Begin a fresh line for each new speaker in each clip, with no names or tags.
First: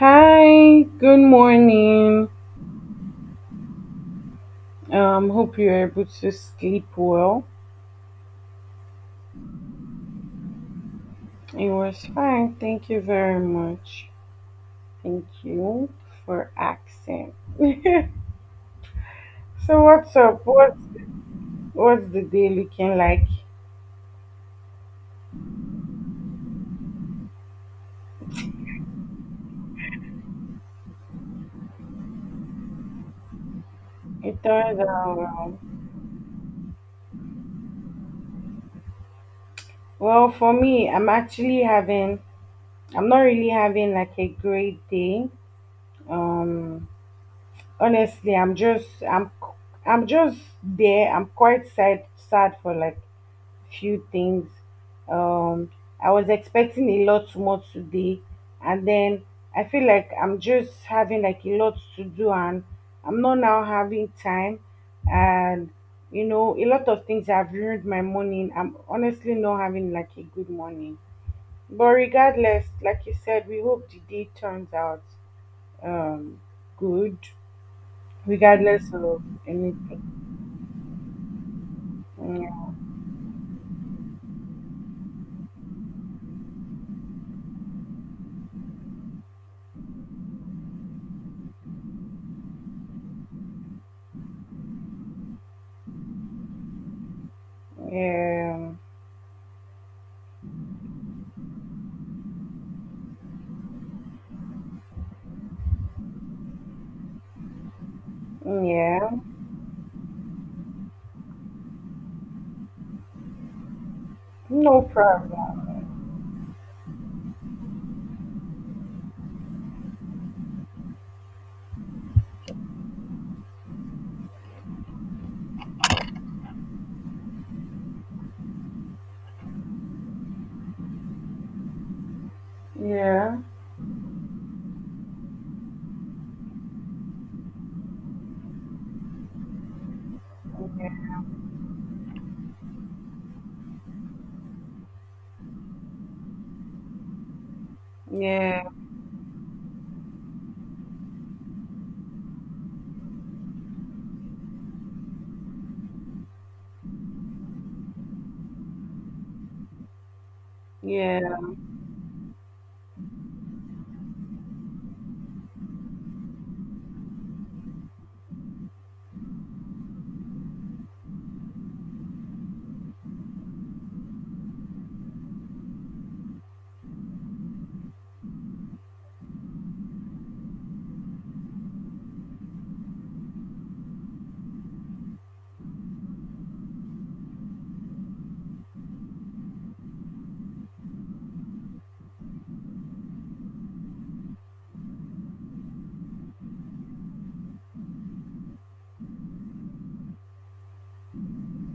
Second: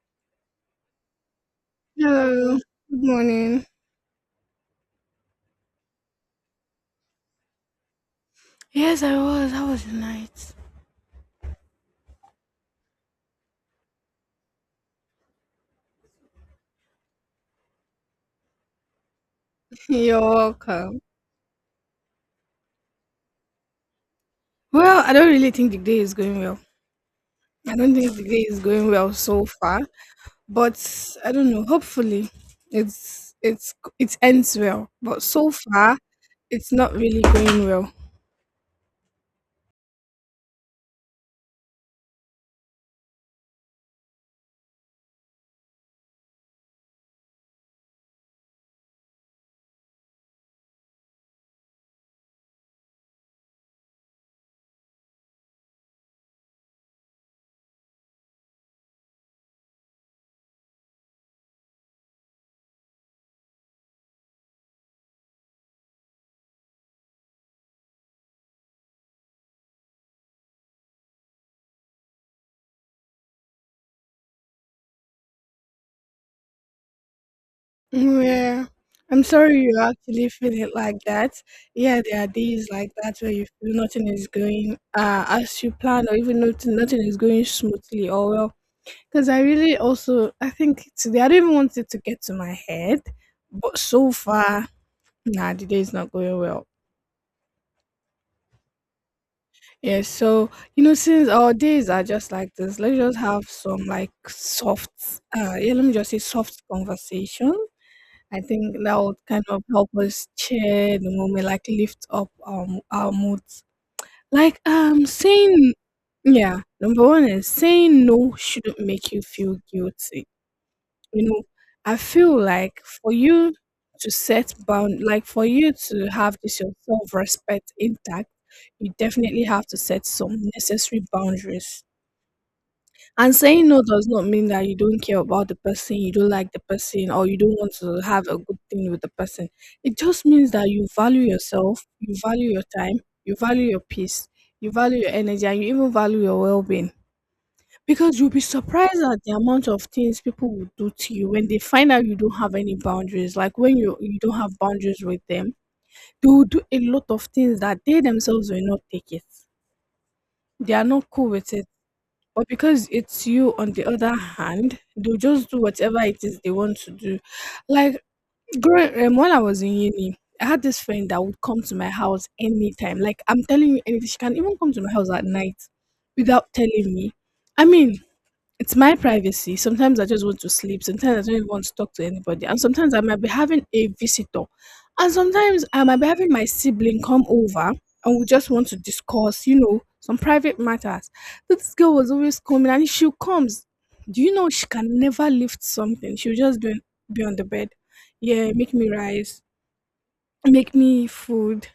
Hi, good morning.
Hello, good morning.
Hope you're able to sleep well.
Yes, I was. How was your night?
It was fine. Thank you very much. Thank you for asking. So what's
You're
up? What
welcome.
what's the day looking like?
Well, I don't really think the day is going well. I don't think the day is going well so far, but I don't know. Hopefully, it
It
ends
turns
well.
out
But so
well,
far, it's not really going well.
well for me, I'm not really having like a great day. Um honestly I'm just there I'm quite sad for like few things. um I was expecting a lot more today, and then I feel like I'm just having like a lot to do, and I'm not now having time. And you know, a lot of things have ruined my morning. I'm honestly not having like a good morning, but regardless, like you said, we hope the day turns out um good
Yeah,
regardless
I'm
of
sorry you
anything.
actually feel it like that. Yeah, there are days
Yeah,
like that where you feel nothing is going as you plan, or even nothing is going smoothly or well. Because I really also, I think today, I don't even want it to get to my head, but so far, nah, the day is not going well.
yeah,
Yeah, so, you know, since our days are just like this, let's just have some like soft, yeah, let me just say soft conversation. I think that
yeah.
would kind of help us share the moment, like lift up our moods. Like,
No problem.
saying, yeah, number one is saying no shouldn't make you feel guilty. You know, I feel like for you to set bound like for you to have this your self-respect intact, you definitely have to set some necessary boundaries. And
Yeah,
saying no does not mean that you don't care about the person, you don't like the person, or you don't want to have a good thing with the person. It just means that you value yourself, you value your time, you value your peace, you value your energy, and you even value your well being. Because you'll be
yeah,
surprised at the amount of things people will do to you when they find out you don't have any boundaries. Like when you don't have boundaries with them, they will do a lot of things that they themselves will not take it. They are not cool
yeah.
with it. But because it's you on the other hand, they'll just do whatever it is they want to do. Like growing when I was in uni, I had this friend that would come to my house anytime. Like I'm telling you anything. She can even come to my house at night without telling me. I mean, it's my privacy. Sometimes I just want to sleep. Sometimes I don't even want to talk to anybody. And sometimes I might be having a visitor. And sometimes I might be having my sibling come over and we just want to discuss, you know, some private matters. This girl was always coming and if she comes, do you know she can never lift something? She'll just be on the bed. Yeah, make me rice, make me food.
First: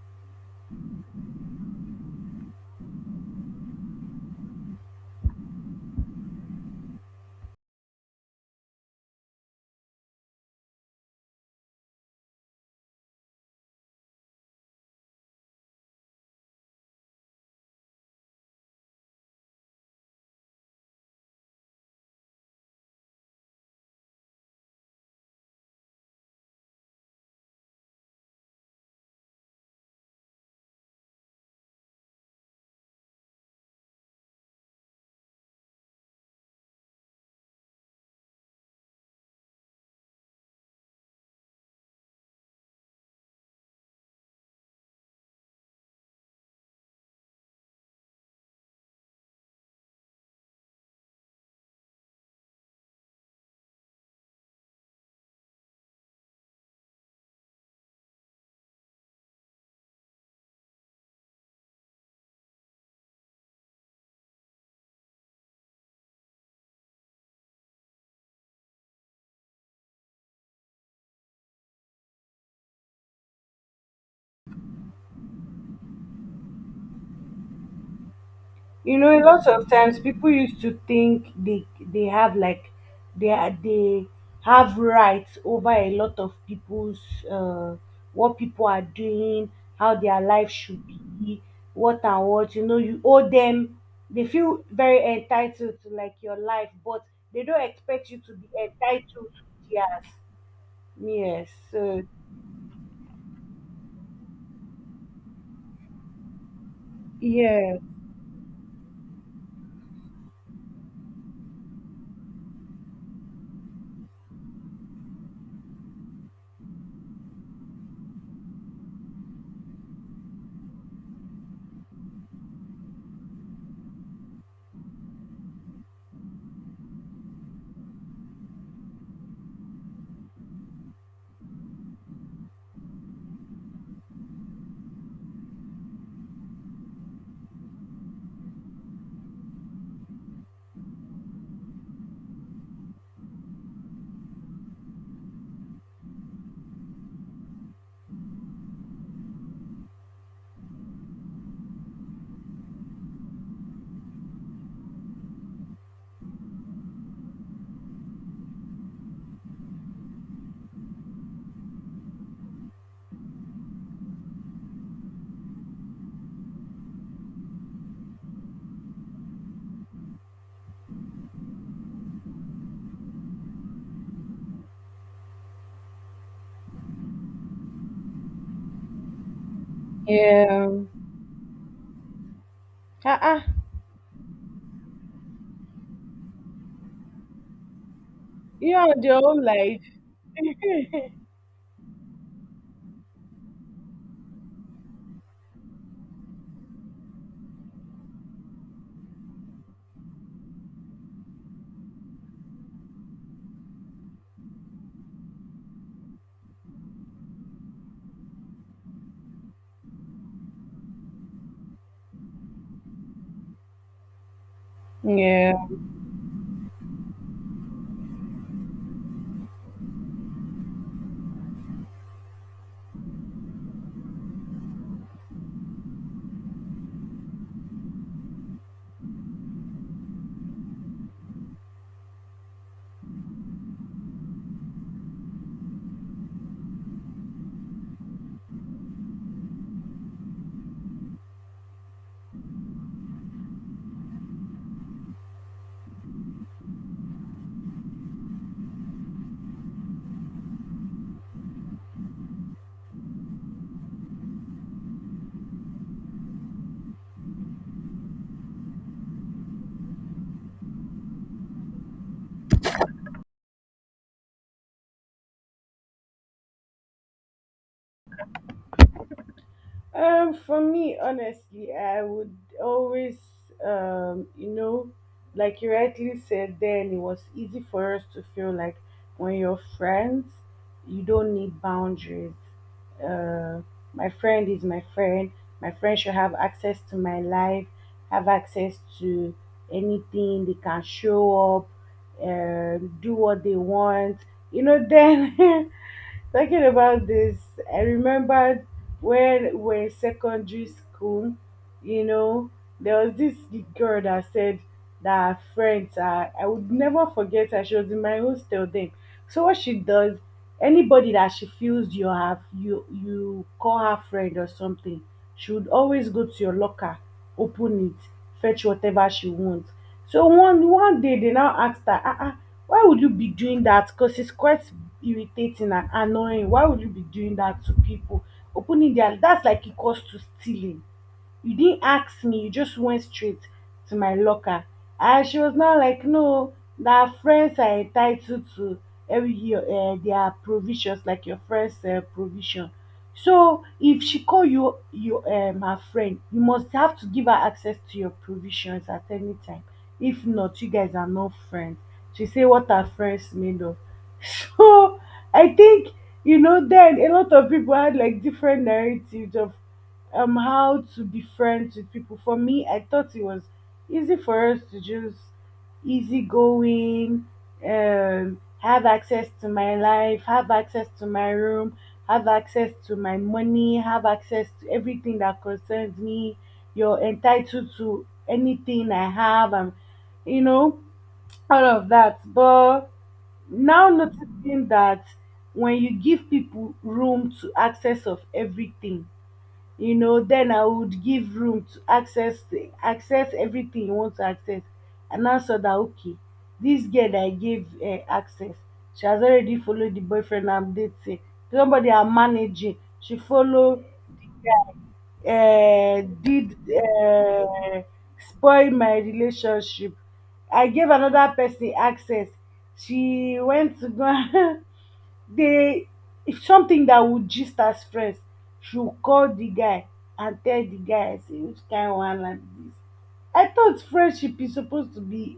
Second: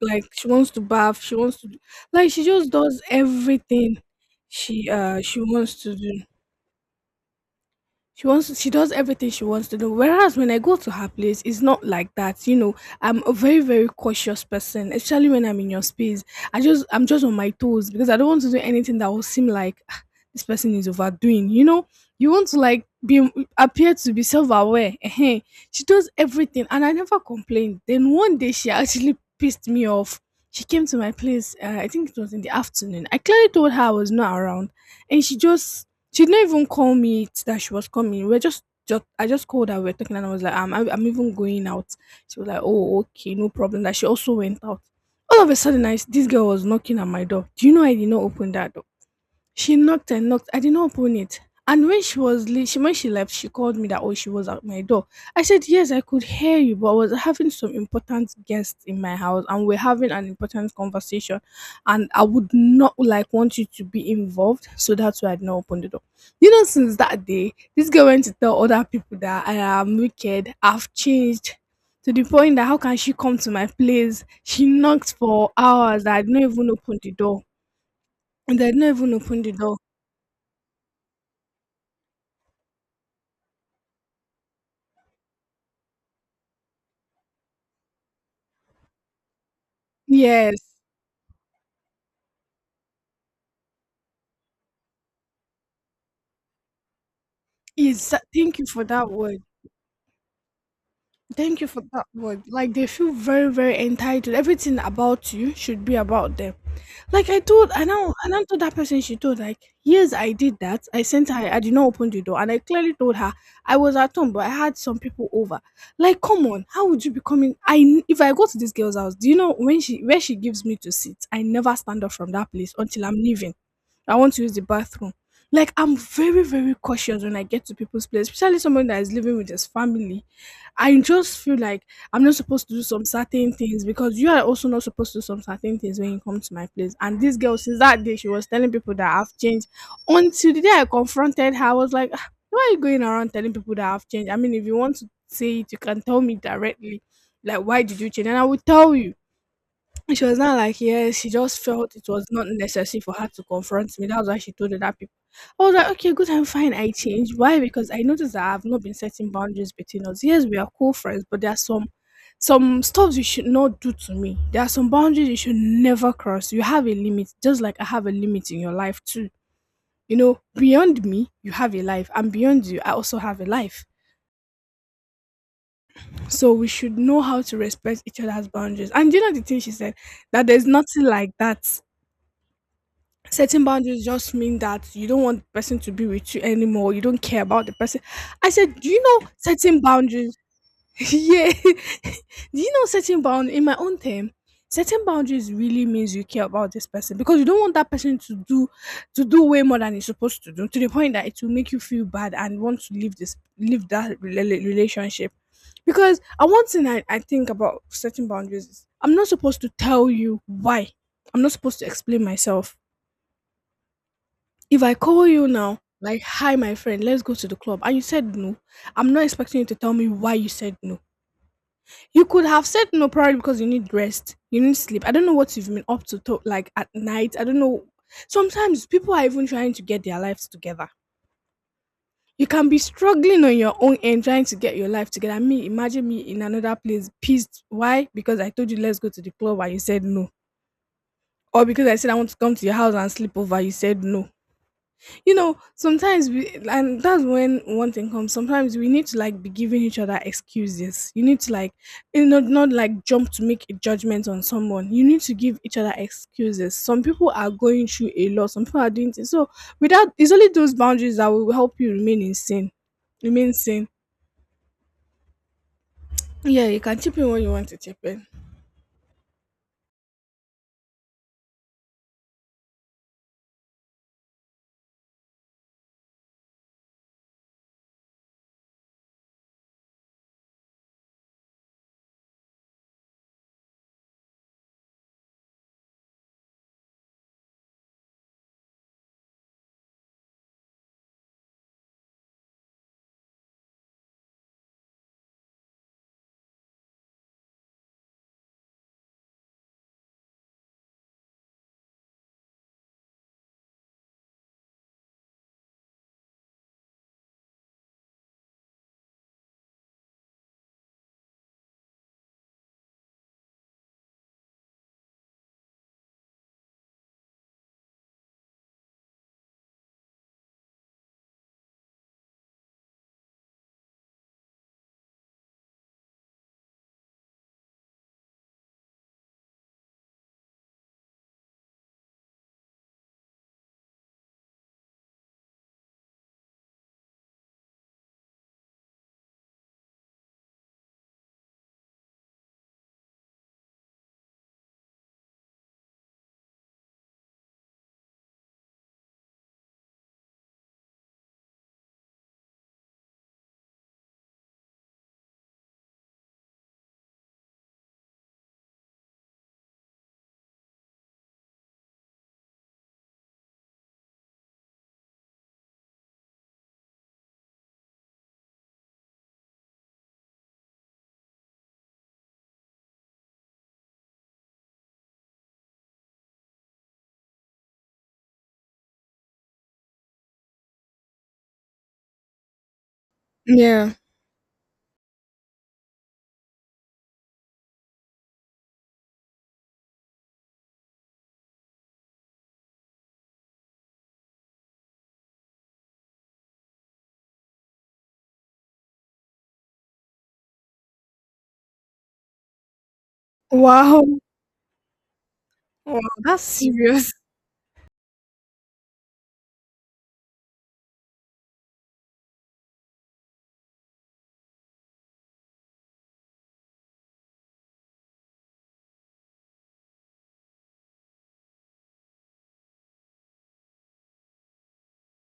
Like she wants to bath, she wants to, do- like she just does everything she wants to do. She does everything she wants to do. Whereas when I go to her place, it's not like that. You know, I'm a very, very cautious person, especially when I'm in your space. I'm just on my toes because I don't want to do anything that will seem like "Ah, this person is overdoing. You know, you want to like be appear to be self-aware. Ehen. She does everything and I never complained. Then one day she actually pissed me off. She came to my place, I think it was in the afternoon. I clearly told her I was not around and she didn't even call me that she was coming. We're just I just called her. We're talking, and I was like, "Ah, I'm even going out." She was like, "Oh, okay, no problem." That she also went out. All of a sudden, this girl was knocking at my door. Do you know I did not open that door? She knocked and knocked. I did not open it. And when she left, she called me that oh she was at my door. I said yes, I could hear you, but I was having some important guests in my house, and we're having an important conversation, and I would not want you to be involved, so that's why I did not open the door. You know, since that day, this girl went to tell other people that I am wicked. I've changed to the point that how can she come to my place? She knocked for hours. That I did not even open the door. And I did not
You
even
know, a
open
lot
the
of
door.
times people used to think they have like they have rights over a lot of people's uh what people are doing, how their life
Yes.
should be, what and what. You know, you owe them. They feel very entitled to like your life, but they don't expect
Yes.
you to be
Thank you for that
entitled
word.
to theirs. Yes.
Thank you for
So
that word. Like they feel very, very entitled. Everything about you should be about them. Like I told,
yeah,
I now, I now told that person. She told like, yes, I did that. I sent her. I did not open the door, and I clearly told her I was at home, but I had some people over. Like, come on, how would you be coming? If I go to this girl's house, do you know when she where she gives me to sit? I never stand up from that place until I'm leaving. I want to use the bathroom. Like I'm very, very cautious when I get to people's place, especially someone that is living with his family. I just feel like I'm not supposed to do some certain things because you are also not supposed to do some certain things when you come to my place. And this girl, since that day, she was telling people that I've changed. Until the day I confronted her, I was like, "Ah, why are you going around telling people that I've changed? I mean, if you want to say it, you can tell me directly. Like, why did you change? And I will tell you." She was not like, yeah, she just felt it was not necessary for her to confront me. That's why she told other people. I was like, okay, good, I'm fine. I changed. Why? Because I noticed that I've not been setting boundaries between us. Yes, we are cool friends, but there are some stuff you should not do to me. There are some boundaries you should never cross. You have a limit, just like I have a limit in your life too. You know, beyond me, you have a life, and beyond you, I also have a life. So we should know how to respect each other's boundaries. And do you know the thing she said? That there's
yeah.
nothing like that.
Uh-uh.
Setting boundaries just mean that you don't want the person to be with you anymore. You don't care about the person. I
You
said, do you
on your
know
own
setting boundaries?
life.
Yeah. Do you know setting boundaries? In my own term, setting boundaries really means you care about this person because you don't want that person to do way more than he's supposed to do to the point that it will make you feel bad and want to leave that relationship. Because one thing I think about setting boundaries is I'm not supposed to tell you why. I'm not supposed to explain myself if I call you
Yeah.
now, like, hi, my friend, let's go to the club, and you said no, I'm not expecting you to tell me why you said no. You could have said no probably because you need rest, you need sleep. I don't know what you've been up to like at night. I don't know. Sometimes people are even trying to get their lives together. You can be struggling on your own and trying to get your life together. Me, imagine me in another place, pissed. Why? Because I told you let's go to the club and you said no. Or because I said I want to come to your house and sleep over, you said no. You know, sometimes we, and that's when one thing comes, sometimes we need to like be giving each other excuses. You need to like, you know, not like jump to make a judgment on someone. You need to give each other excuses. Some people are going through a lot. Some people are doing things. So without, it's only those boundaries that will help you remain in sin remain sane. Yeah, you can chip in when you want to chip in.
For me, honestly, I would always, you know, like you rightly said, then it was easy for us to feel like when you're friends, you don't need boundaries. Uh, my friend is my friend. My friend should have access to my life, have access to anything. They can show up, do what they want. You know, then talking about this, I remembered when we're in secondary school, you know, there was this girl that said that her friends are — I would never forget her. She was in my hostel then. So what she does, anybody that she feels you have you you call her friend or something, she would always go to your locker, open it, fetch whatever she wants. So one day they now asked her, "Ah, ah, why would you be doing that? Because it's quite irritating and annoying. Why would you be doing that to people? Opening their — that's like equals to stealing. You didn't ask me. You just went straight to my locker." And she was now like, no, that friends are entitled to every year their provisions, like your friend's provision. So if she call you her friend, you must have to give her access to your provisions at any time. If not, you guys are not friends. She say what are friends made of. So I think you know then a lot of people had like different narratives of how to be friends with people. For me, I thought it was easy for us to just easy going, have access to my life, have access to my room, have access to my money, have access to everything that concerns me. You're entitled to anything I have, and you know, all of that. But now
Yeah.
noticing that when you give people room to access of everything, you know, then I would give room to access everything you want to access. And I saw that okay, this girl that I gave access, she has already followed the boyfriend I'm dating. Somebody I'm managing, she follow,
Wow. Wow, that's
did
serious.
spoil my relationship. I gave another person access. She went to go. They, if something that would gist as friends, she will call the guy and tell the guy, say which kind of one like this? I thought friendship is supposed to be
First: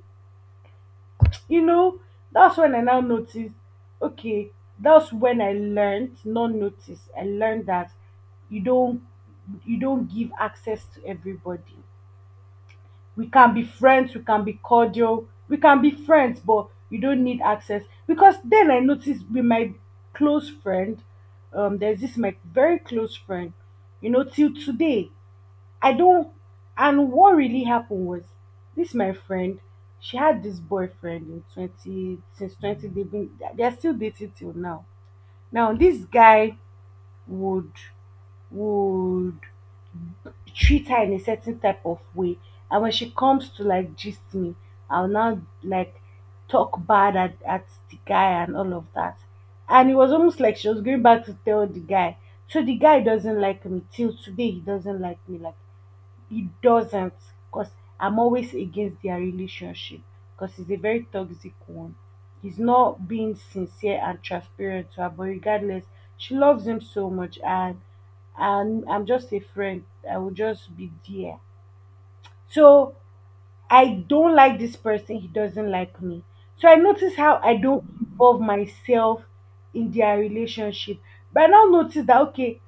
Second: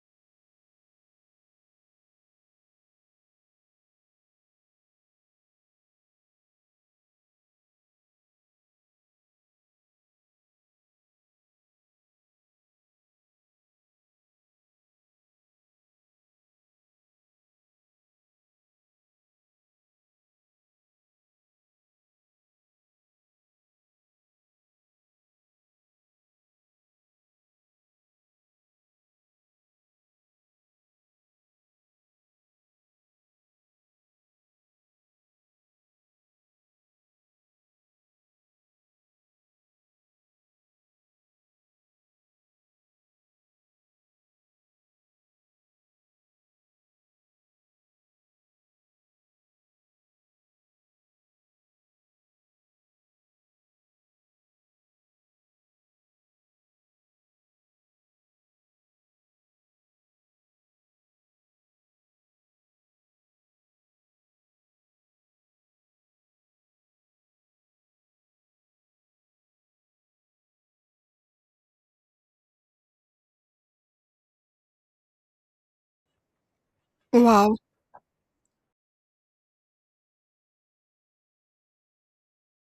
you know. That's when I now noticed, okay, that's when I learned that you don't, you don't give access to everybody. We can be friends, we can be cordial, we can be friends, but you don't need access. Because then I noticed with my close friend, there's this my very close friend, you know, till today, I don't. And what really happened was this my friend, she had this boyfriend in 20, since 20, they're still dating till now. Now, this guy would, would treat her in a certain type of way. And when she comes to like gist me, I'll now like talk bad at the guy and all of that. And it was almost like she was going back to tell the guy. So the guy doesn't like me till today. He doesn't like me, like it doesn't, because I'm always against their relationship, because it's a very toxic one. He's not being sincere and transparent to her, but regardless, she loves him so much, and I'm just a friend. I will just be there. So I don't like this person, he doesn't like me. So I notice how
Wow.
I don't involve myself in their relationship. But I now notice that okay,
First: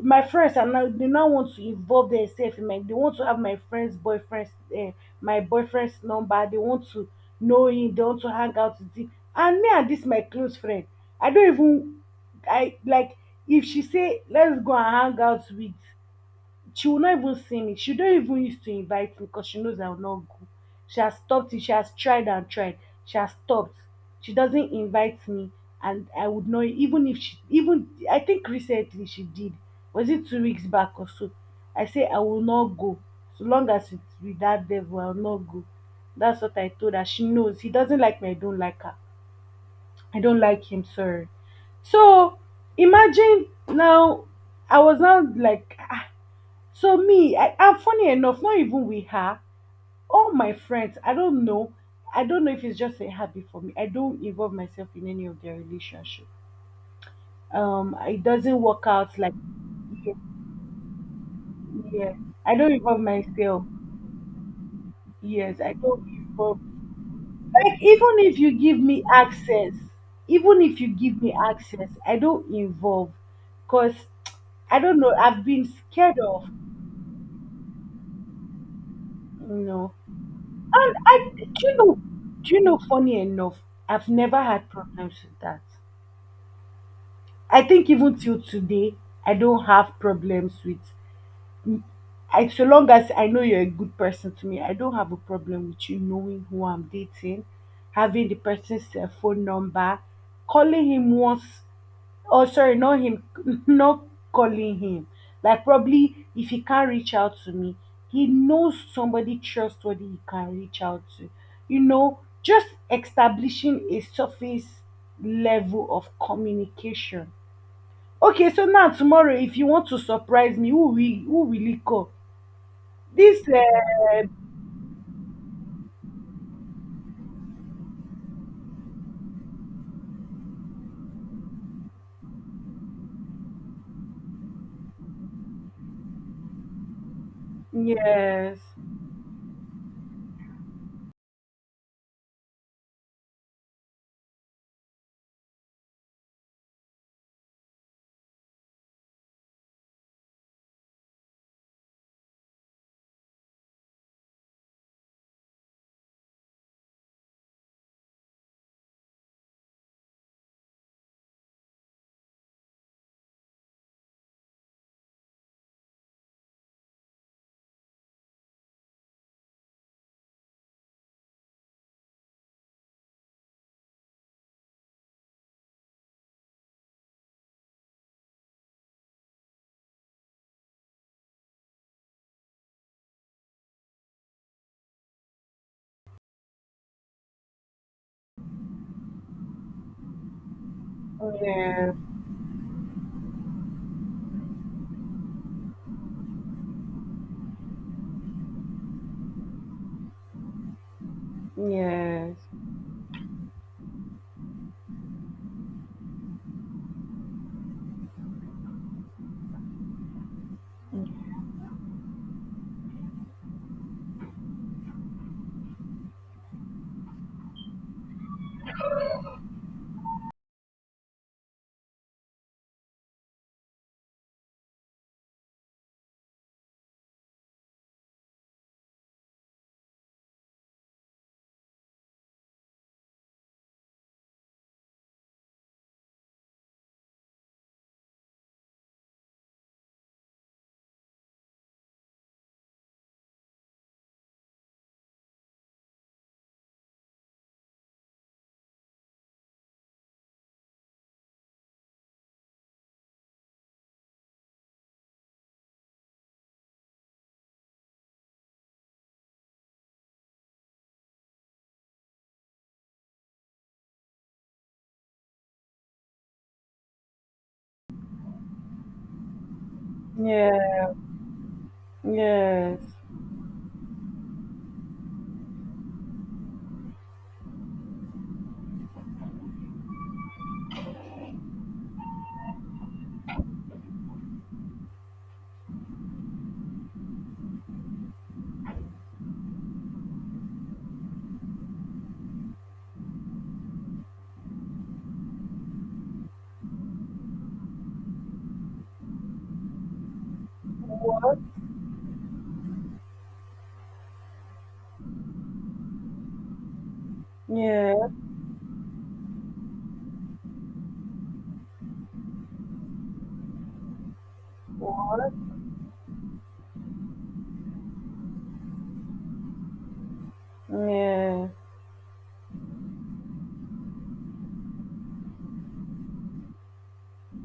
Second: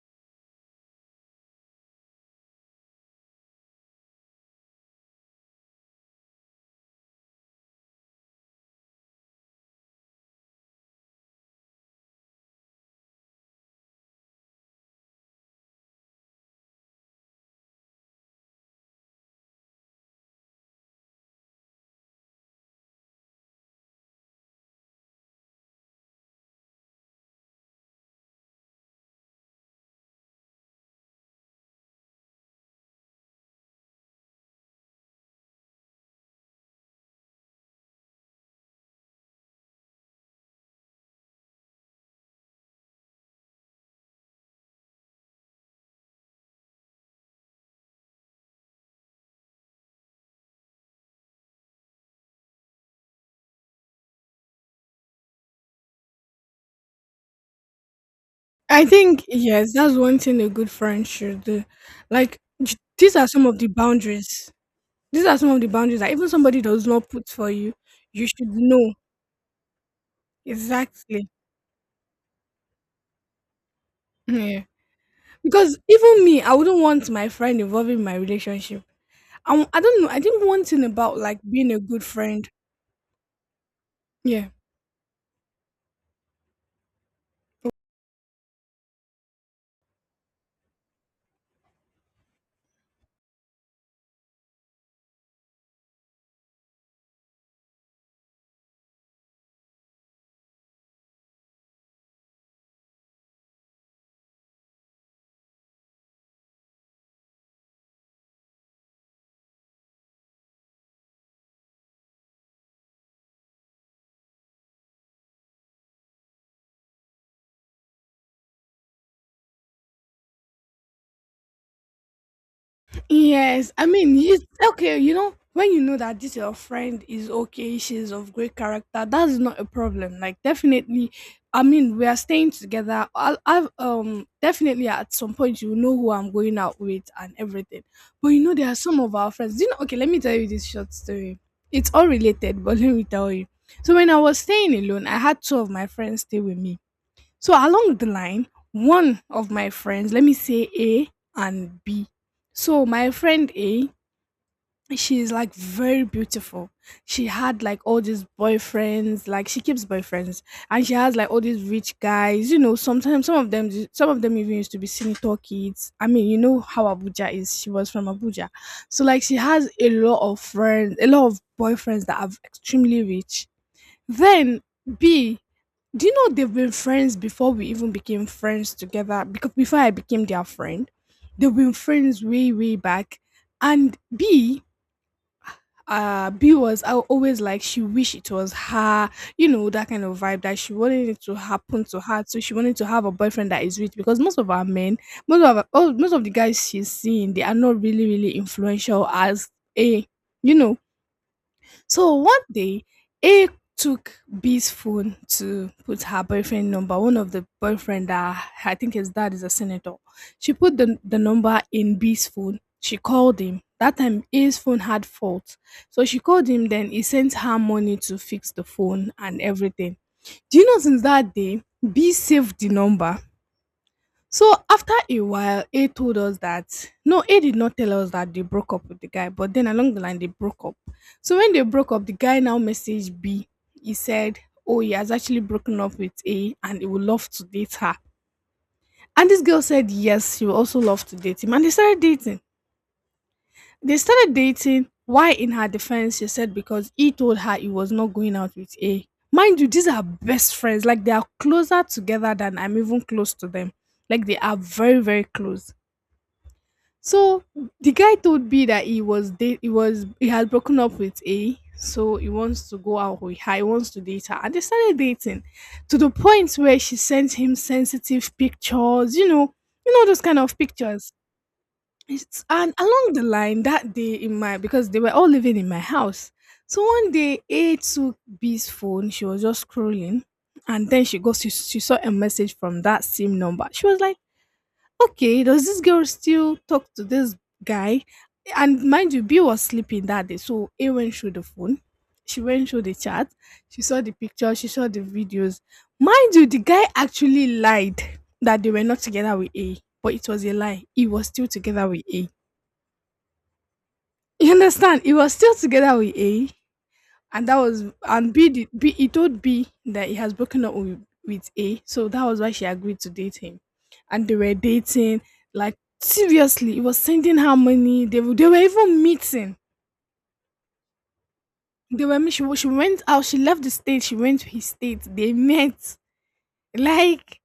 my friends are now, they now want to involve themselves in my, they want to have my friend's boyfriend's uh, my boyfriend's number. They want to know him, they want to hang out with him. And me and this my close friend, I don't even, I like, if she say let's go and hang out with, she will not even see me. She don't even used to invite me because she knows I will not go. She has stopped it. She has tried and tried. She has stopped. She doesn't invite me, and I would not even, if she even, I think recently she did. Was it 2 weeks back or so? I say I will not go. So long as it's with that devil, I will not go. That's what I told her. She knows he doesn't like me. I don't like her. I don't like him. Sorry. So imagine now, I was now like, so me, I, and funny enough, not even with her, all my friends, I don't know. I don't know if it's just a habit for me. I don't involve myself in any of their relationship. It doesn't
I
work out
think
like
yes, that's
yeah,
one thing a good friend should do.
yeah.
Like
I don't involve
these are some of
myself.
the boundaries. These are some of
Yes,
the
I
boundaries
don't
that even somebody
involve.
does not put for you,
Like even
you
if
should
you give
know.
me access, even if you give
Exactly.
me access, I don't involve, cause
Yeah.
I don't know. I've been
Because
scared
even me,
of,
I wouldn't want my friend involving my relationship.
you
I
know.
don't know. I think one thing
And
about
I,
like
do
being
you
a
know,
good friend.
do you know? Funny enough, I've never
Yeah.
had problems with that. I think even till today, I don't have problems with. I so long as I know you're a good person to me, I don't have a problem with you knowing who I'm dating, having the person's phone number, calling him once — oh, sorry, not him, not calling him. Like probably if he can't reach out to me, he knows somebody trustworthy he can reach out to. You know, just establishing a surface level of communication. Okay, so now tomorrow, if you want to surprise me, who will, who will it call? This
Yes, I mean, it's okay, you know, when you know that this your friend is okay, she's of great character, that is not a problem. Like definitely, I mean, we are staying together. I've definitely at some point you know who I'm going out with and everything. But you know,
yes,
there are some of our friends. You know, okay, let me tell you this short story. It's all related, but let me tell you. So when I was staying alone, I had two of my friends stay with me, so along the line, one of my friends, let me say A and B. So my friend A, she's like very beautiful. She had like all these boyfriends, like she keeps boyfriends, and she has like all these rich guys. You know, sometimes some of them even used to be senator kids. I mean, you know how Abuja is. She was from Abuja, so like she has a lot of friends, a lot of boyfriends that are extremely rich. Then B, do you know they've been friends before we even became friends together? Because before I became their friend, they've been friends way, way back. And B, B was always like she wished it was her, you know, that kind of vibe that she wanted it to happen
yes,
to her. So she wanted to have a boyfriend that is rich because most of our men, most of our, oh, most of the guys she's seeing, they are not really, really influential as a, you know. So
yes,
one day, A took B's phone to put her boyfriend number. One of the boyfriend that I think his dad is a senator. She put the number in B's phone. She called him. That time A's phone had fault. So she called him, then he sent her money to fix the phone and everything. Do you know since that day B saved the number, so after a while, A told us that no, A did not tell us that they broke up with the guy, but then along the line they broke up. So when they broke up, the guy now messaged B. He said, oh, he has actually broken up with A and he would love to date her. And this girl said yes, she would also love to date him. And they started dating. They started dating. Why, in her defense, she said because he told her he was not going out with A. Mind you, these are best friends. Like they are closer together than I'm even close to them. Like they are very, very close. So the guy told B that he was date he was he had broken up with A, so he wants to go out with her, he wants to date her. And they started dating to the point where she sent him sensitive pictures, you know those kind of
yes,
pictures. It's, and
yes.
along the line that day in my, because they were all living in my house. So one day A took B's phone, she was just scrolling, and then she saw a message from that same number. She was like, okay, does this girl still talk to this guy? And mind you, B was sleeping that day, so A went through the phone. She went through the chat. She saw the picture. She saw the videos. Mind you, the guy actually lied that they were not together with A, but it was a lie. He was
What?
still together with A. You understand? He was still together with A, and that was,
Yes,
and B, he told B that he has broken up with A, so that was why she agreed to date him, and they were dating
what?
like seriously. He was sending her money. They were even meeting.
Yes.
They were meet- she wa- She went out. She left the state. She went to his state. They met. Like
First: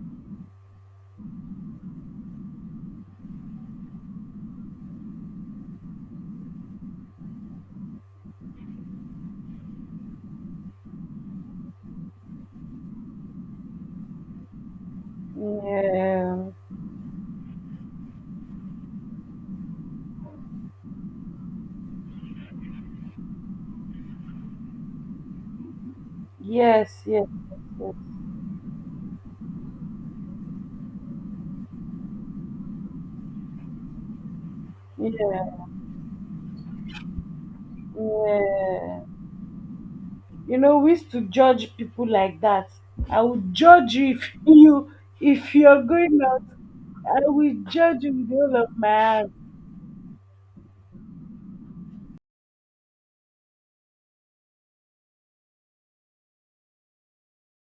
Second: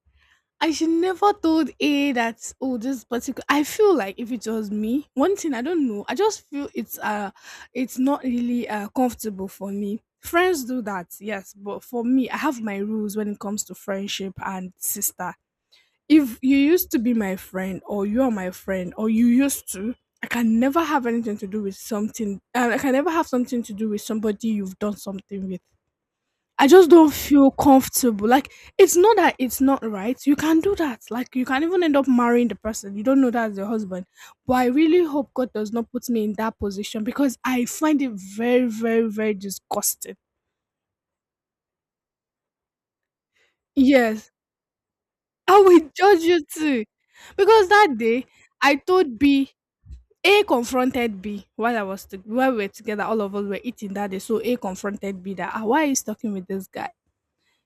I should never told A that oh this particular, I feel like if it was me, one thing I don't know, I just feel it's it's not really comfortable for me. Friends do that, yes, but for me, I have my rules when it comes to friendship and sister.
Yeah.
If you used to be my friend or you are my friend or you used to, I can never have anything to do with something I can never have something to do with somebody you've done something with. I just
Yes,
don't
yes,
feel
yes,
comfortable. Like, it's not that it's not right. You can do that. Like you can even end up marrying the person. You don't know that's your husband. But I really
yes.
hope God does
Yeah,
not put me in that position because I find it very,
yeah.
very, very disgusting.
You know, we used to judge people like that. I would judge you if
Yes.
you, if
I
you're
will
going
judge you
out.
too.
I will
Because that
judge you
day
with all
I
of my
told
heart.
B, A confronted B while while we were together, all of us were eating that day. So A confronted B that, "Ah, why are you talking with this guy?"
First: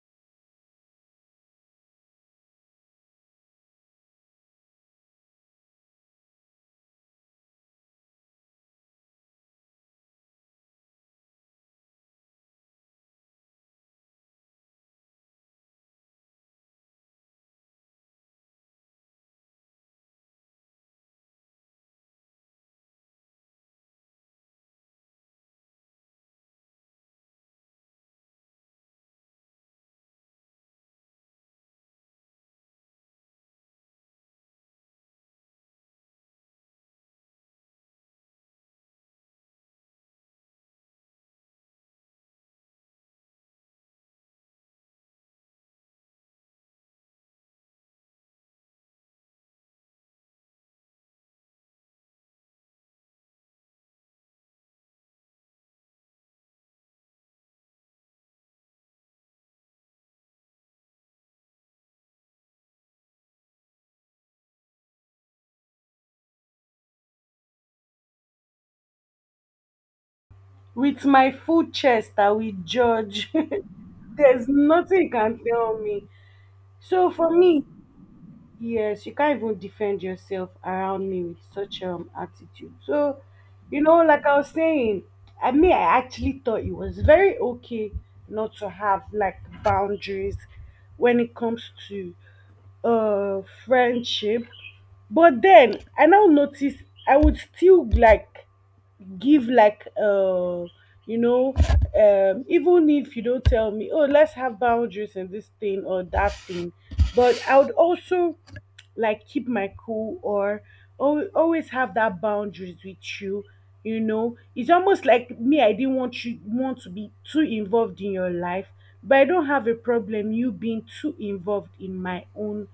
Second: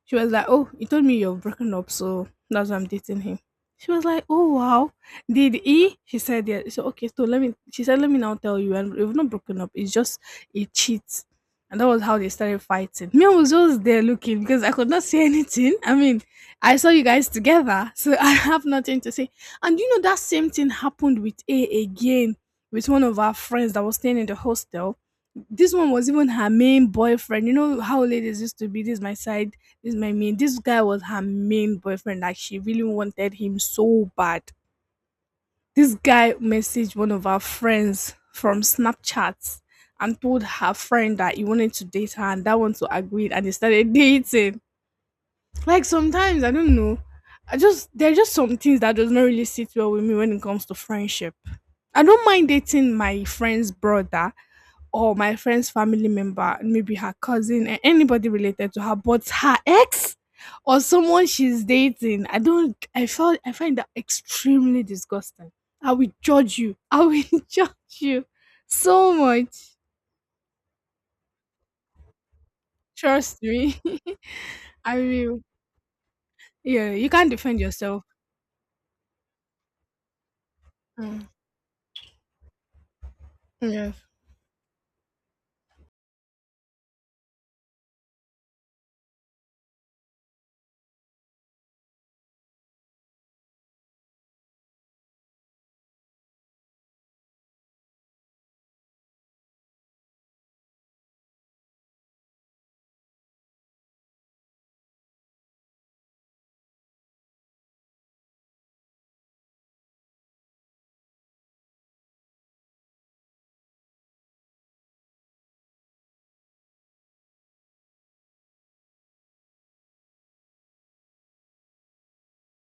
She was like, oh, you told me you're broken up, so that's why I'm dating him. She was like, oh wow. Did he? She said yeah. So okay, so let me she said, let me now tell you, and we've not broken up. It's just a cheat. And that was how they started fighting. Me, I was just there looking because I could not say anything. I mean, I saw you guys together, so I have nothing to say. And you know that same thing happened with A again with one of our friends that was staying in the hostel. This one was even her main boyfriend. You know how ladies used to be. This is my side. This is my main. This guy was her main boyfriend. Like she really wanted him so bad. This guy messaged one of our friends from Snapchat and told her friend that he wanted to date her, and that one to agreed, and they started dating. Like sometimes I don't know. I just There are just some things that does not really sit well with me when it comes to friendship. I don't mind dating my friend's brother or my friend's family member, maybe her cousin, and anybody related to her, but her ex or someone she's dating. I don't. I felt. I find that extremely disgusting. I will judge you. I will judge you so much.
With my full chest, I will judge.
Trust me.
There's
I
nothing you can
will.
tell me.
Yeah, you
So
can't
for
defend
me,
yourself.
yes, you can't even defend yourself around me
Mm.
with such attitude. So, you know,
Yes.
like I was saying, I mean, I actually thought it was very okay not to have like boundaries when it comes to friendship. But then I now notice I would still like give like you know even if you don't tell me oh let's have boundaries in this thing or that thing, but I would also like keep my cool or always have that boundaries with you. You know, it's almost like me, I didn't want, you want to be too involved in your life, but I don't have a problem you being too involved in my own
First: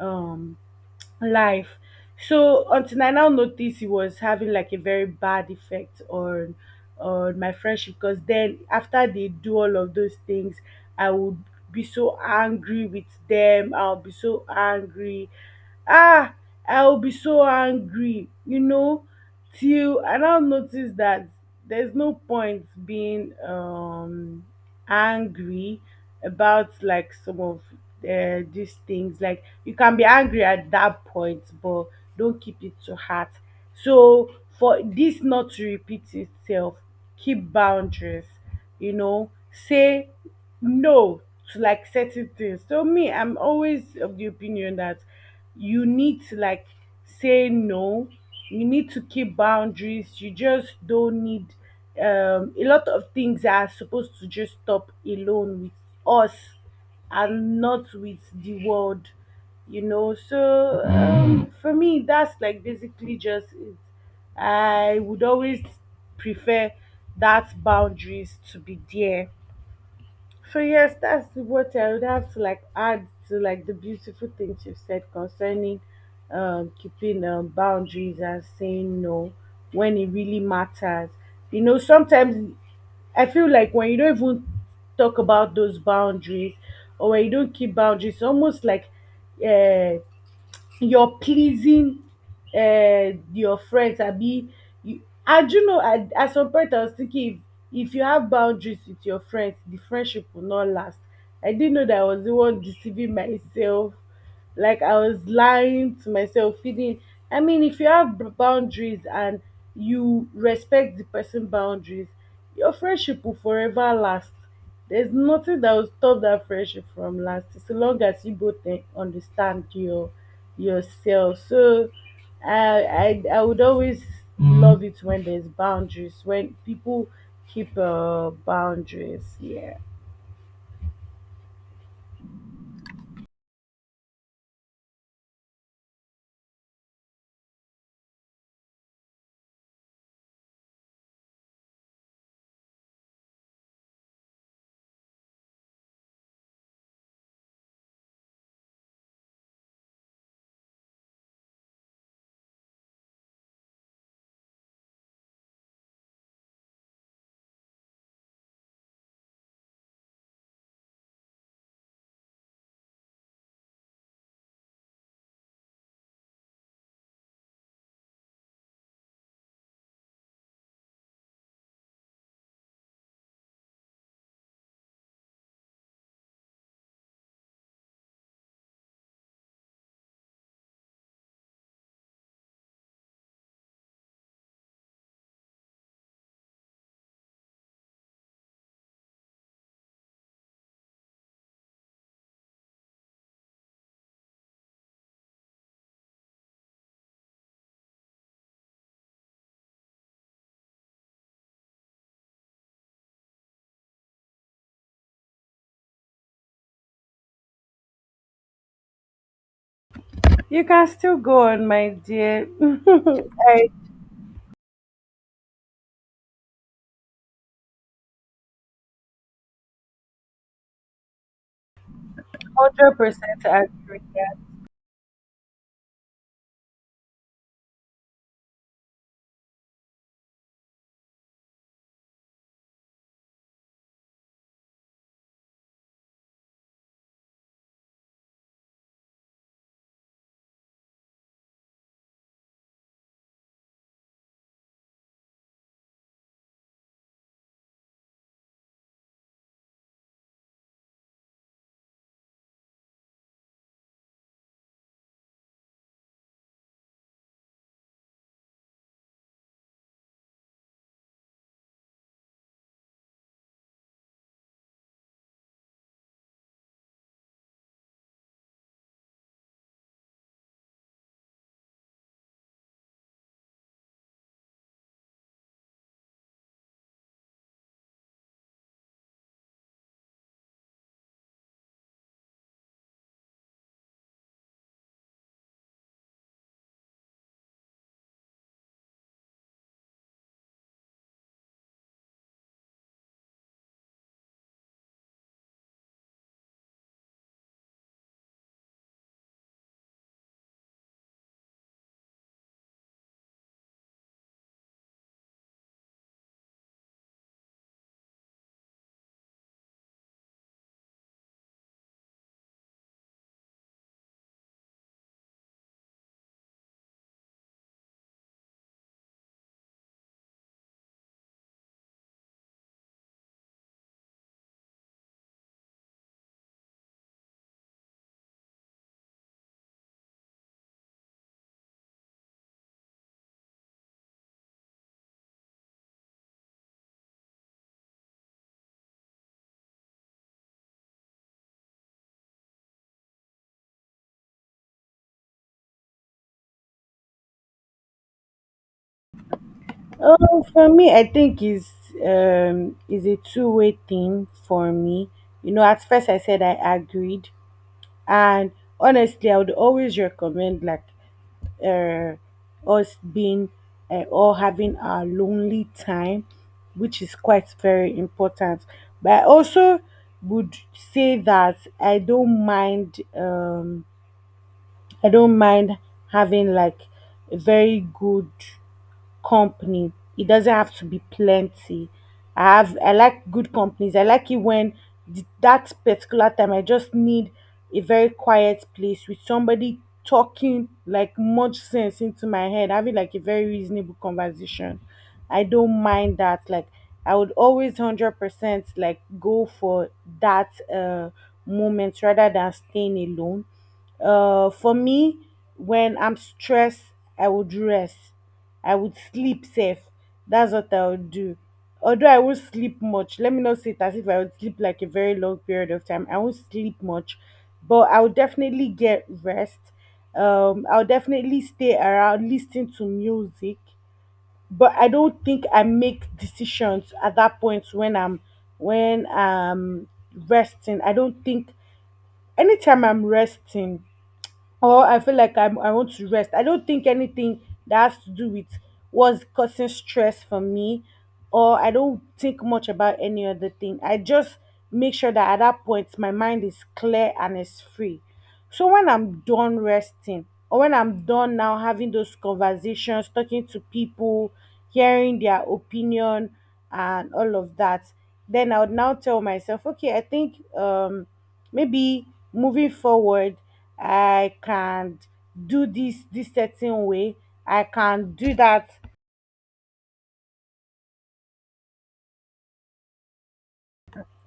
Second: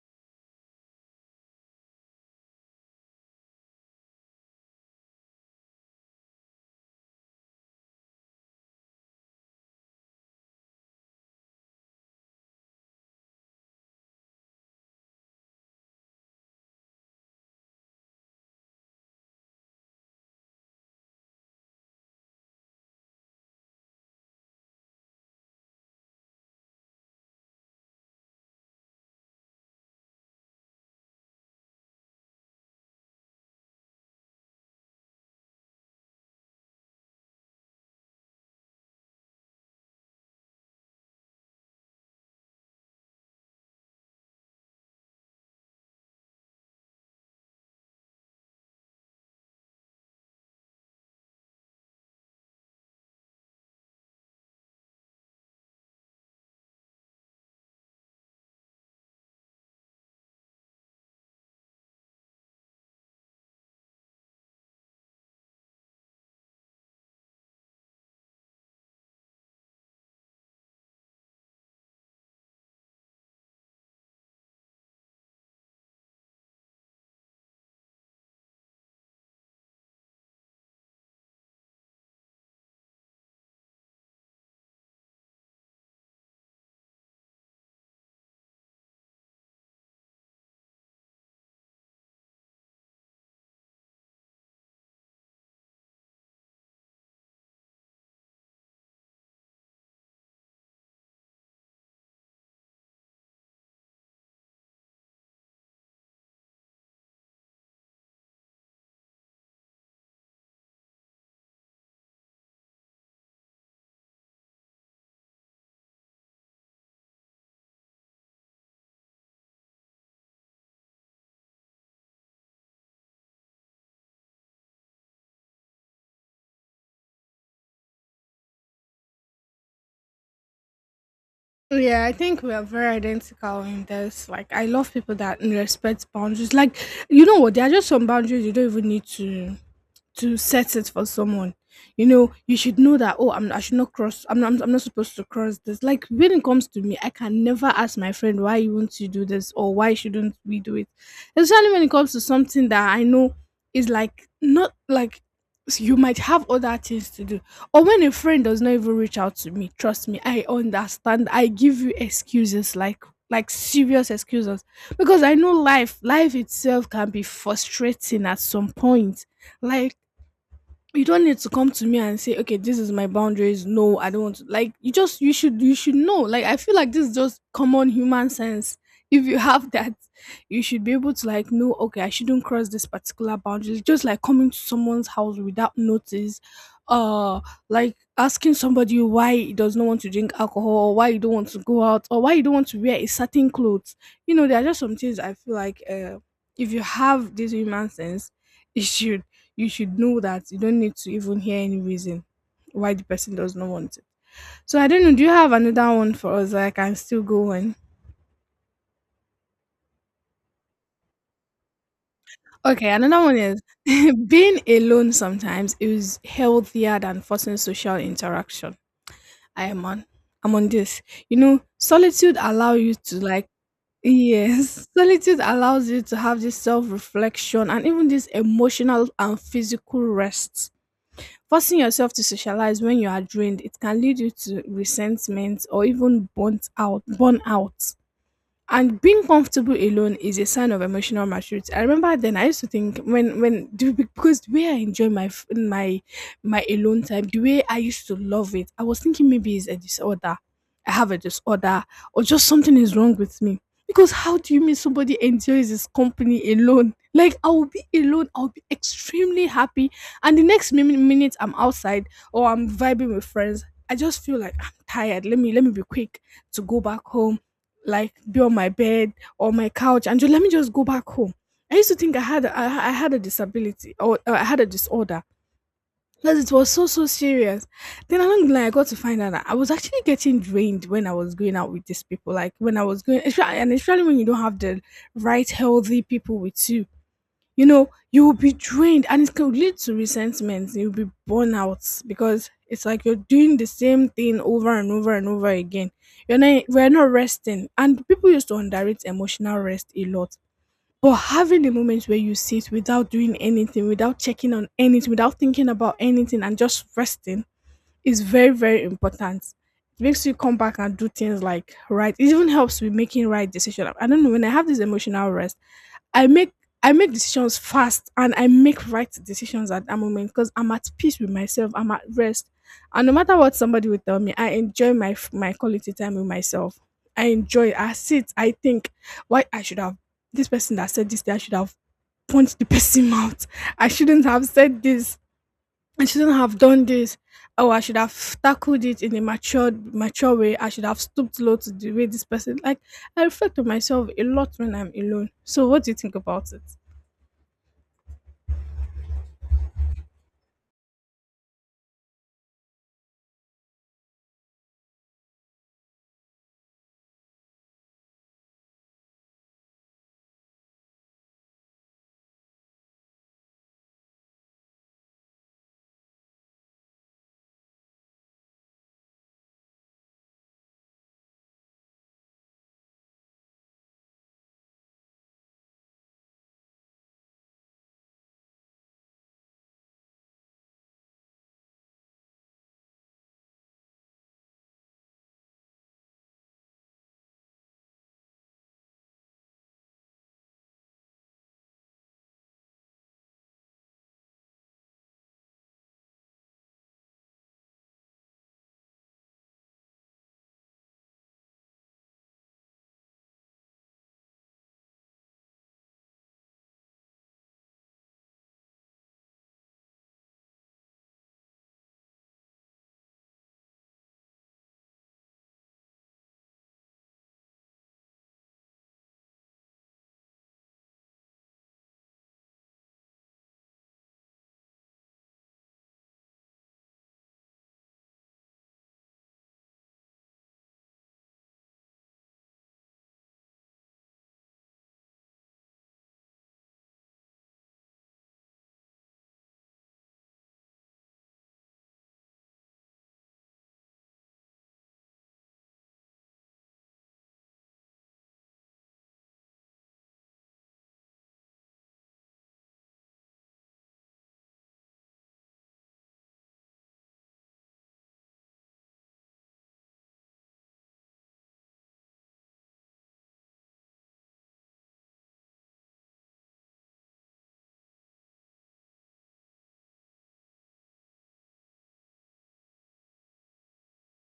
um life. So until I now noticed it was having like a very bad effect on my friendship, because then after they do all of those things, I would be so angry with them. I'll be so angry. Ah, I'll be so angry, you know, till I now notice that there's no point being angry about like some of these things. Like you can be angry at that point, but don't keep it to heart. So for this not to repeat itself, keep boundaries, you know, say no to like certain things. So me, I'm always of the opinion that you need to like say no, you need to keep boundaries. You just don't need a lot of things are supposed to just stop alone with us and not with the world, you know. So for me, that's like basically just it. I would always prefer that boundaries to be there. So yes, that's what I would have to like add to like the beautiful things you've said concerning keeping boundaries and saying no when it really matters. You know, sometimes I feel like when you don't even talk about those boundaries or when you don't keep boundaries, almost like uh, your pleasing your friends abi you. I do know at some point I was thinking, if you have boundaries with your friends, the friendship will not last. I didn't know that I was the one deceiving myself, like I was lying to myself, feeling, I mean, if you have boundaries and you respect the person boundaries, your friendship will forever last. There's nothing that will stop that friendship from lasting so long as you both eh, understand your yourself. So I would always, Mm, love it when there's boundaries, when people keep boundaries. Yeah,
Yeah, I think we are very identical in this. Like, I love people that respect boundaries. Like, you know what? There are just some boundaries you don't even need to. To set it for someone. You know, you should know that, oh, I should not cross. I'm not. I'm not supposed to cross this. Like when it comes to me, I can never ask my friend why you want to do this or why shouldn't we do it. Especially when it comes to something that I know is like not like you might have other things to do, or when a friend does not even reach out to me, trust me, I understand, I give you excuses like serious excuses, because I know life itself can be frustrating at some point. Like, you don't need to come to me and say, okay, this is my boundaries, no I don't want to, like, you just, you should know. Like, I feel like this is just common human sense. If you have that, you should be able to like know, okay, I shouldn't cross this particular boundary, just like coming to someone's house without notice, uh like asking somebody why he does not want to drink alcohol, or why you don't want to go out, or why you don't want to wear a certain clothes. You know, there are just some things I feel like, if you have this human sense, you should, you should know that you don't need to even hear any reason why the person does not want it. So I don't know. Do you have another one for us that I can still go on?
you can still go on, my dear.
Okay, another one is
I
being alone sometimes is healthier than forcing social interaction. I am on. I'm on this. You know, solitude allow you
hundred
to
percent
like,
agree. With that.
yes, solitude allows you to have this self reflection and even this emotional and physical rest. Forcing yourself to socialize when you are drained, it can lead you to resentment or even burn out. And being comfortable alone is a sign of emotional maturity. I remember then I used to think because the way I enjoy my my alone time, the way I used to love it, I was thinking maybe it's a disorder. I have a disorder, or just something is wrong with me. Because how do you mean somebody enjoys his company alone? Like I will be alone, I'll be extremely happy, and the next minute I'm outside or I'm vibing with friends, I just feel like I'm tired. Let me be quick to go back home, like be on my bed or my couch, and just let me just go back home. I used to think I had a disability or I had a disorder because it was so so serious. Then along the line, I got to find out that I was actually getting drained when I was going out with these people. Like when I was going, espe- and especially when you don't have the right healthy people with you, you know you will be drained and it can lead to resentment, you'll be burnt out, because it's like you're doing the same thing over and over and over again. You're not We're not resting, and people used to underrate emotional rest a lot. But having the moments where you sit without doing anything, without checking on anything, without thinking about anything, and just resting is very very important. It makes you come back and do things like right. It even helps with making right decision. I don't know, when I have this emotional rest, I make I make decisions fast and I make right decisions at that moment, because I'm at peace with myself. I'm at rest, and no matter what somebody will tell me, I enjoy my quality time with myself. I enjoy. It. I sit. I think, why I should have this person that said this thing, I should have punched the person out. I shouldn't have said this. I shouldn't have done this. Oh, I should have tackled it in a mature way. I should have stooped low to the way this person. Like, I reflect on myself a lot when I'm alone. So, what do you think about it?
Oh, for me, I think is a two-way thing for me. You know, at first I said I agreed, and honestly, I would always recommend like uh, us being or having our lonely time, which is quite very important. But I also would say that I don't mind. I don't mind having like a very good company. It doesn't have to be plenty. I have, I like good companies. I like it when that particular time I just need a very quiet place with somebody talking like much sense into my head, having like a very reasonable conversation. I don't mind that. Like I would always 100% like go for that moment rather than staying alone. For me, when I'm stressed, I would rest. I would sleep safe. That's what I would do. Although I won't sleep much, let me not say it as if I would sleep like a very long period of time. I won't sleep much, but I would definitely get rest. I'll definitely stay around, listen to music. But I don't think I make decisions at that point when I'm resting. I don't think anytime I'm resting, or I feel like I want to rest. I don't think anything that has to do with what's causing stress for me, or I don't think much about any other thing. I just make sure that at that point my mind is clear and it's free. So when I'm done resting, or when I'm done now having those conversations, talking to people, hearing their opinion, and all of that, then I would now tell myself, okay, I think maybe moving forward, I can do this certain way, I can do that,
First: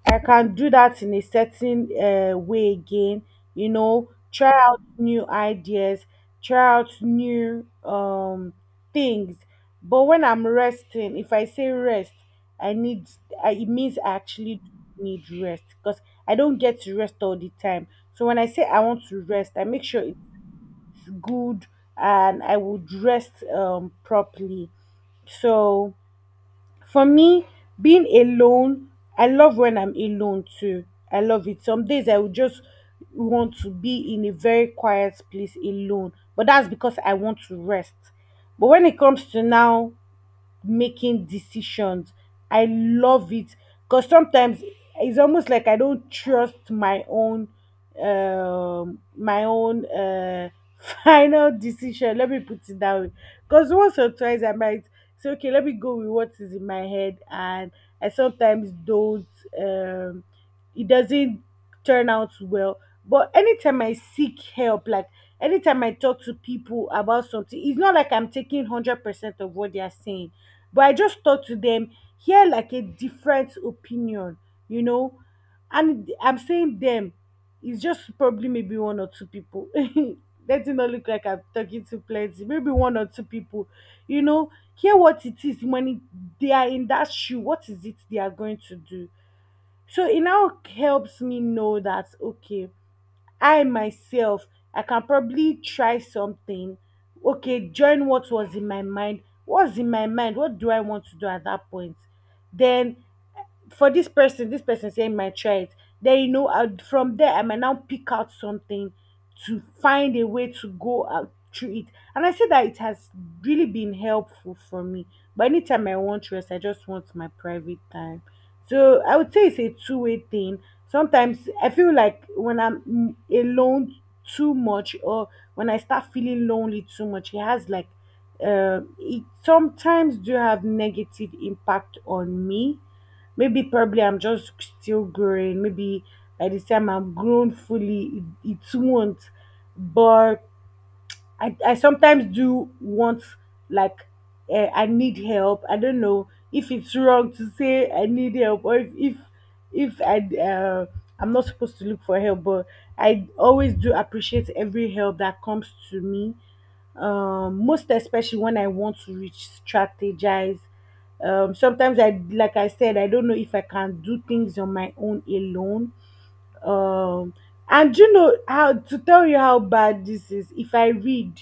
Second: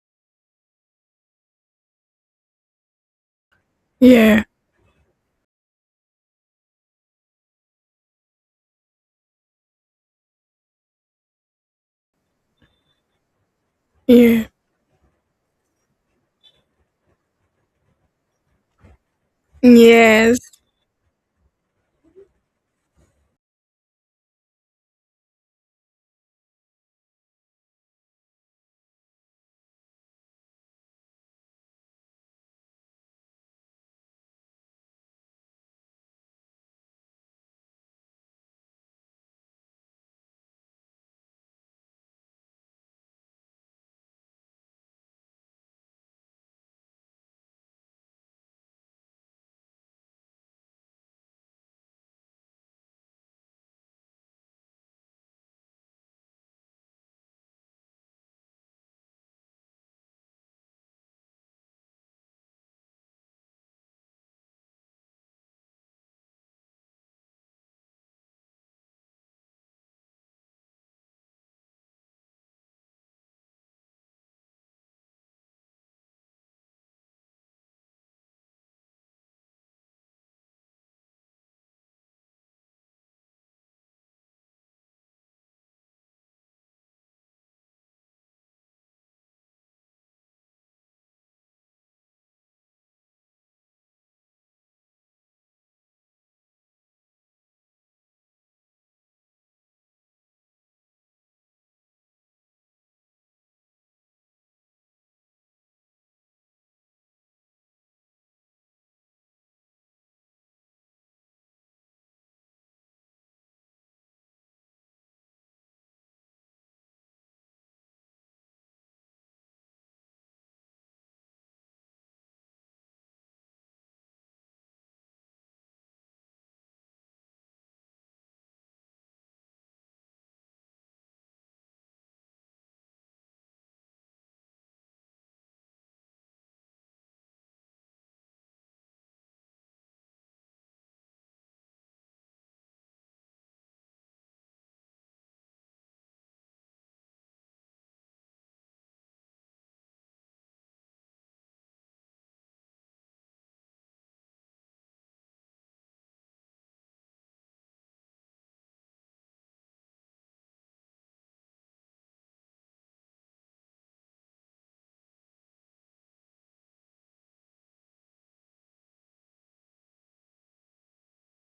I can do that in a certain way again. You know,
Yeah.
try out new ideas, try out new things. But when I'm resting, if I say rest, i need it means I
Yeah.
actually need rest, because I don't get to rest all the time. So when I say I want to rest, I make sure it's
Yes.
good, and I would rest properly. So for me, being alone, I love when I'm alone too. I love it. Some days I would just want to be in a very quiet place alone, but that's because I want to rest. But when it comes to now making decisions. I love it because sometimes it's almost like I don't trust my own final decision. Let me put it that way. Because once or twice I might say, okay, let me go with what is in my head, and I sometimes don't um it doesn't turn out well. But anytime I seek help, like anytime I talk to people about something, it's not like I'm taking 100% of what they are saying, but I just thought to them, hear like a different opinion, you know. And I'm saying them, it's just probably maybe one or two people. Let it not look like I'm talking to plenty, maybe one or two people, you know. Hear what it is when it, they are in that shoe, what is it they are going to do? So it now helps me know that, okay, I myself, I can probably try something. Okay, join what was in my mind. What's in my mind? What do I want to do at that point? Then for this person saying my child, then you know, I, from there I might now pick out something to find a way to go out through it. And I say that it has really been helpful for me. But anytime I want rest, I just want my private time. So I would say it's a two-way thing. Sometimes I feel like when I'm alone too much, or when I start feeling lonely too much, it has like it sometimes do have negative impact on me. Maybe probably I'm just still growing. Maybe by the time I'm grown fully, it won't. But I sometimes do want like I need help. I don't know if it's wrong to say I need help, or if I I'm not supposed to look for help, but I always do appreciate every help that comes to me. Most especially when I want to reach strategize. Sometimes I, like I said, I don't know if I can do things on my own alone. Um, and you know how to tell you how bad this is. If I read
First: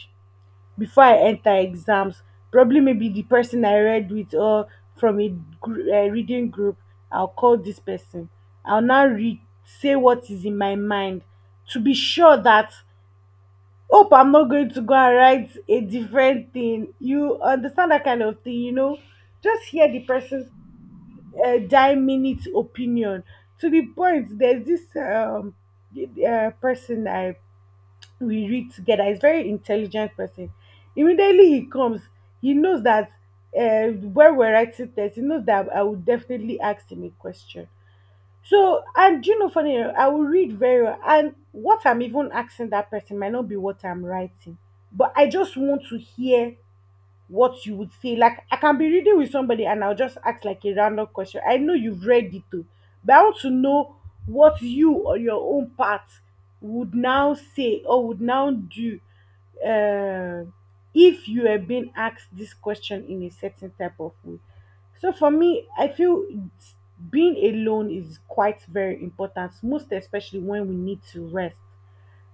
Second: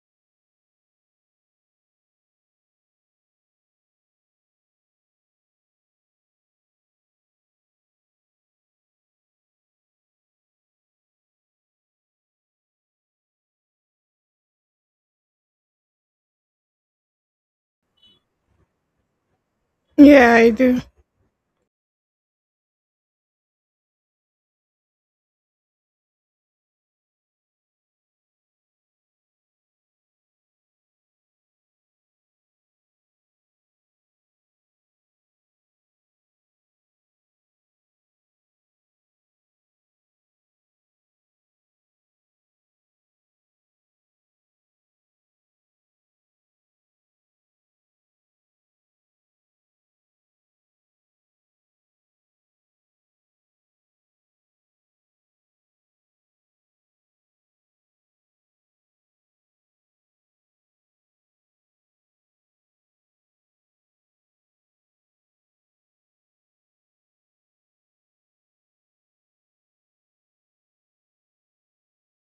before I enter exams. Probably maybe the person I read with, or from a reading group, I'll call this person. I'll now read, say what is in my mind to be sure that, hope I'm not going to go and write a different thing. You understand that kind of thing, you know? Just hear the
Yeah, I
person's
do.
dime minute opinion. To the point there's this person I we read together. He's very intelligent person. Immediately he comes, he knows that when we're writing text, he knows that I would definitely ask him a question. So, and you know, funny, enough, I will read very well, and what I'm even asking that person might not be what I'm writing, but I just want to hear what you would say. Like I can be reading with somebody and I'll just ask like a random question. I know you've read it too, but I want to know what you on your own part would now say or would now do uh, if you have been asked this question in a certain type of way. So for me, I feel being alone is quite very important, most especially when we need to rest.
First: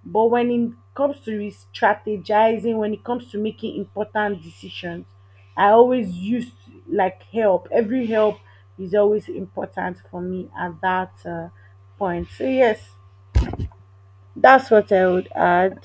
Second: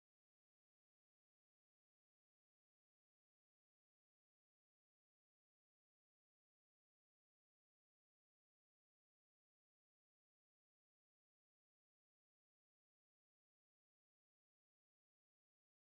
But when it comes to strategizing, when it comes to making important decisions, I always use like help. Every help is always important for me at that point. So yes, that's what I would add.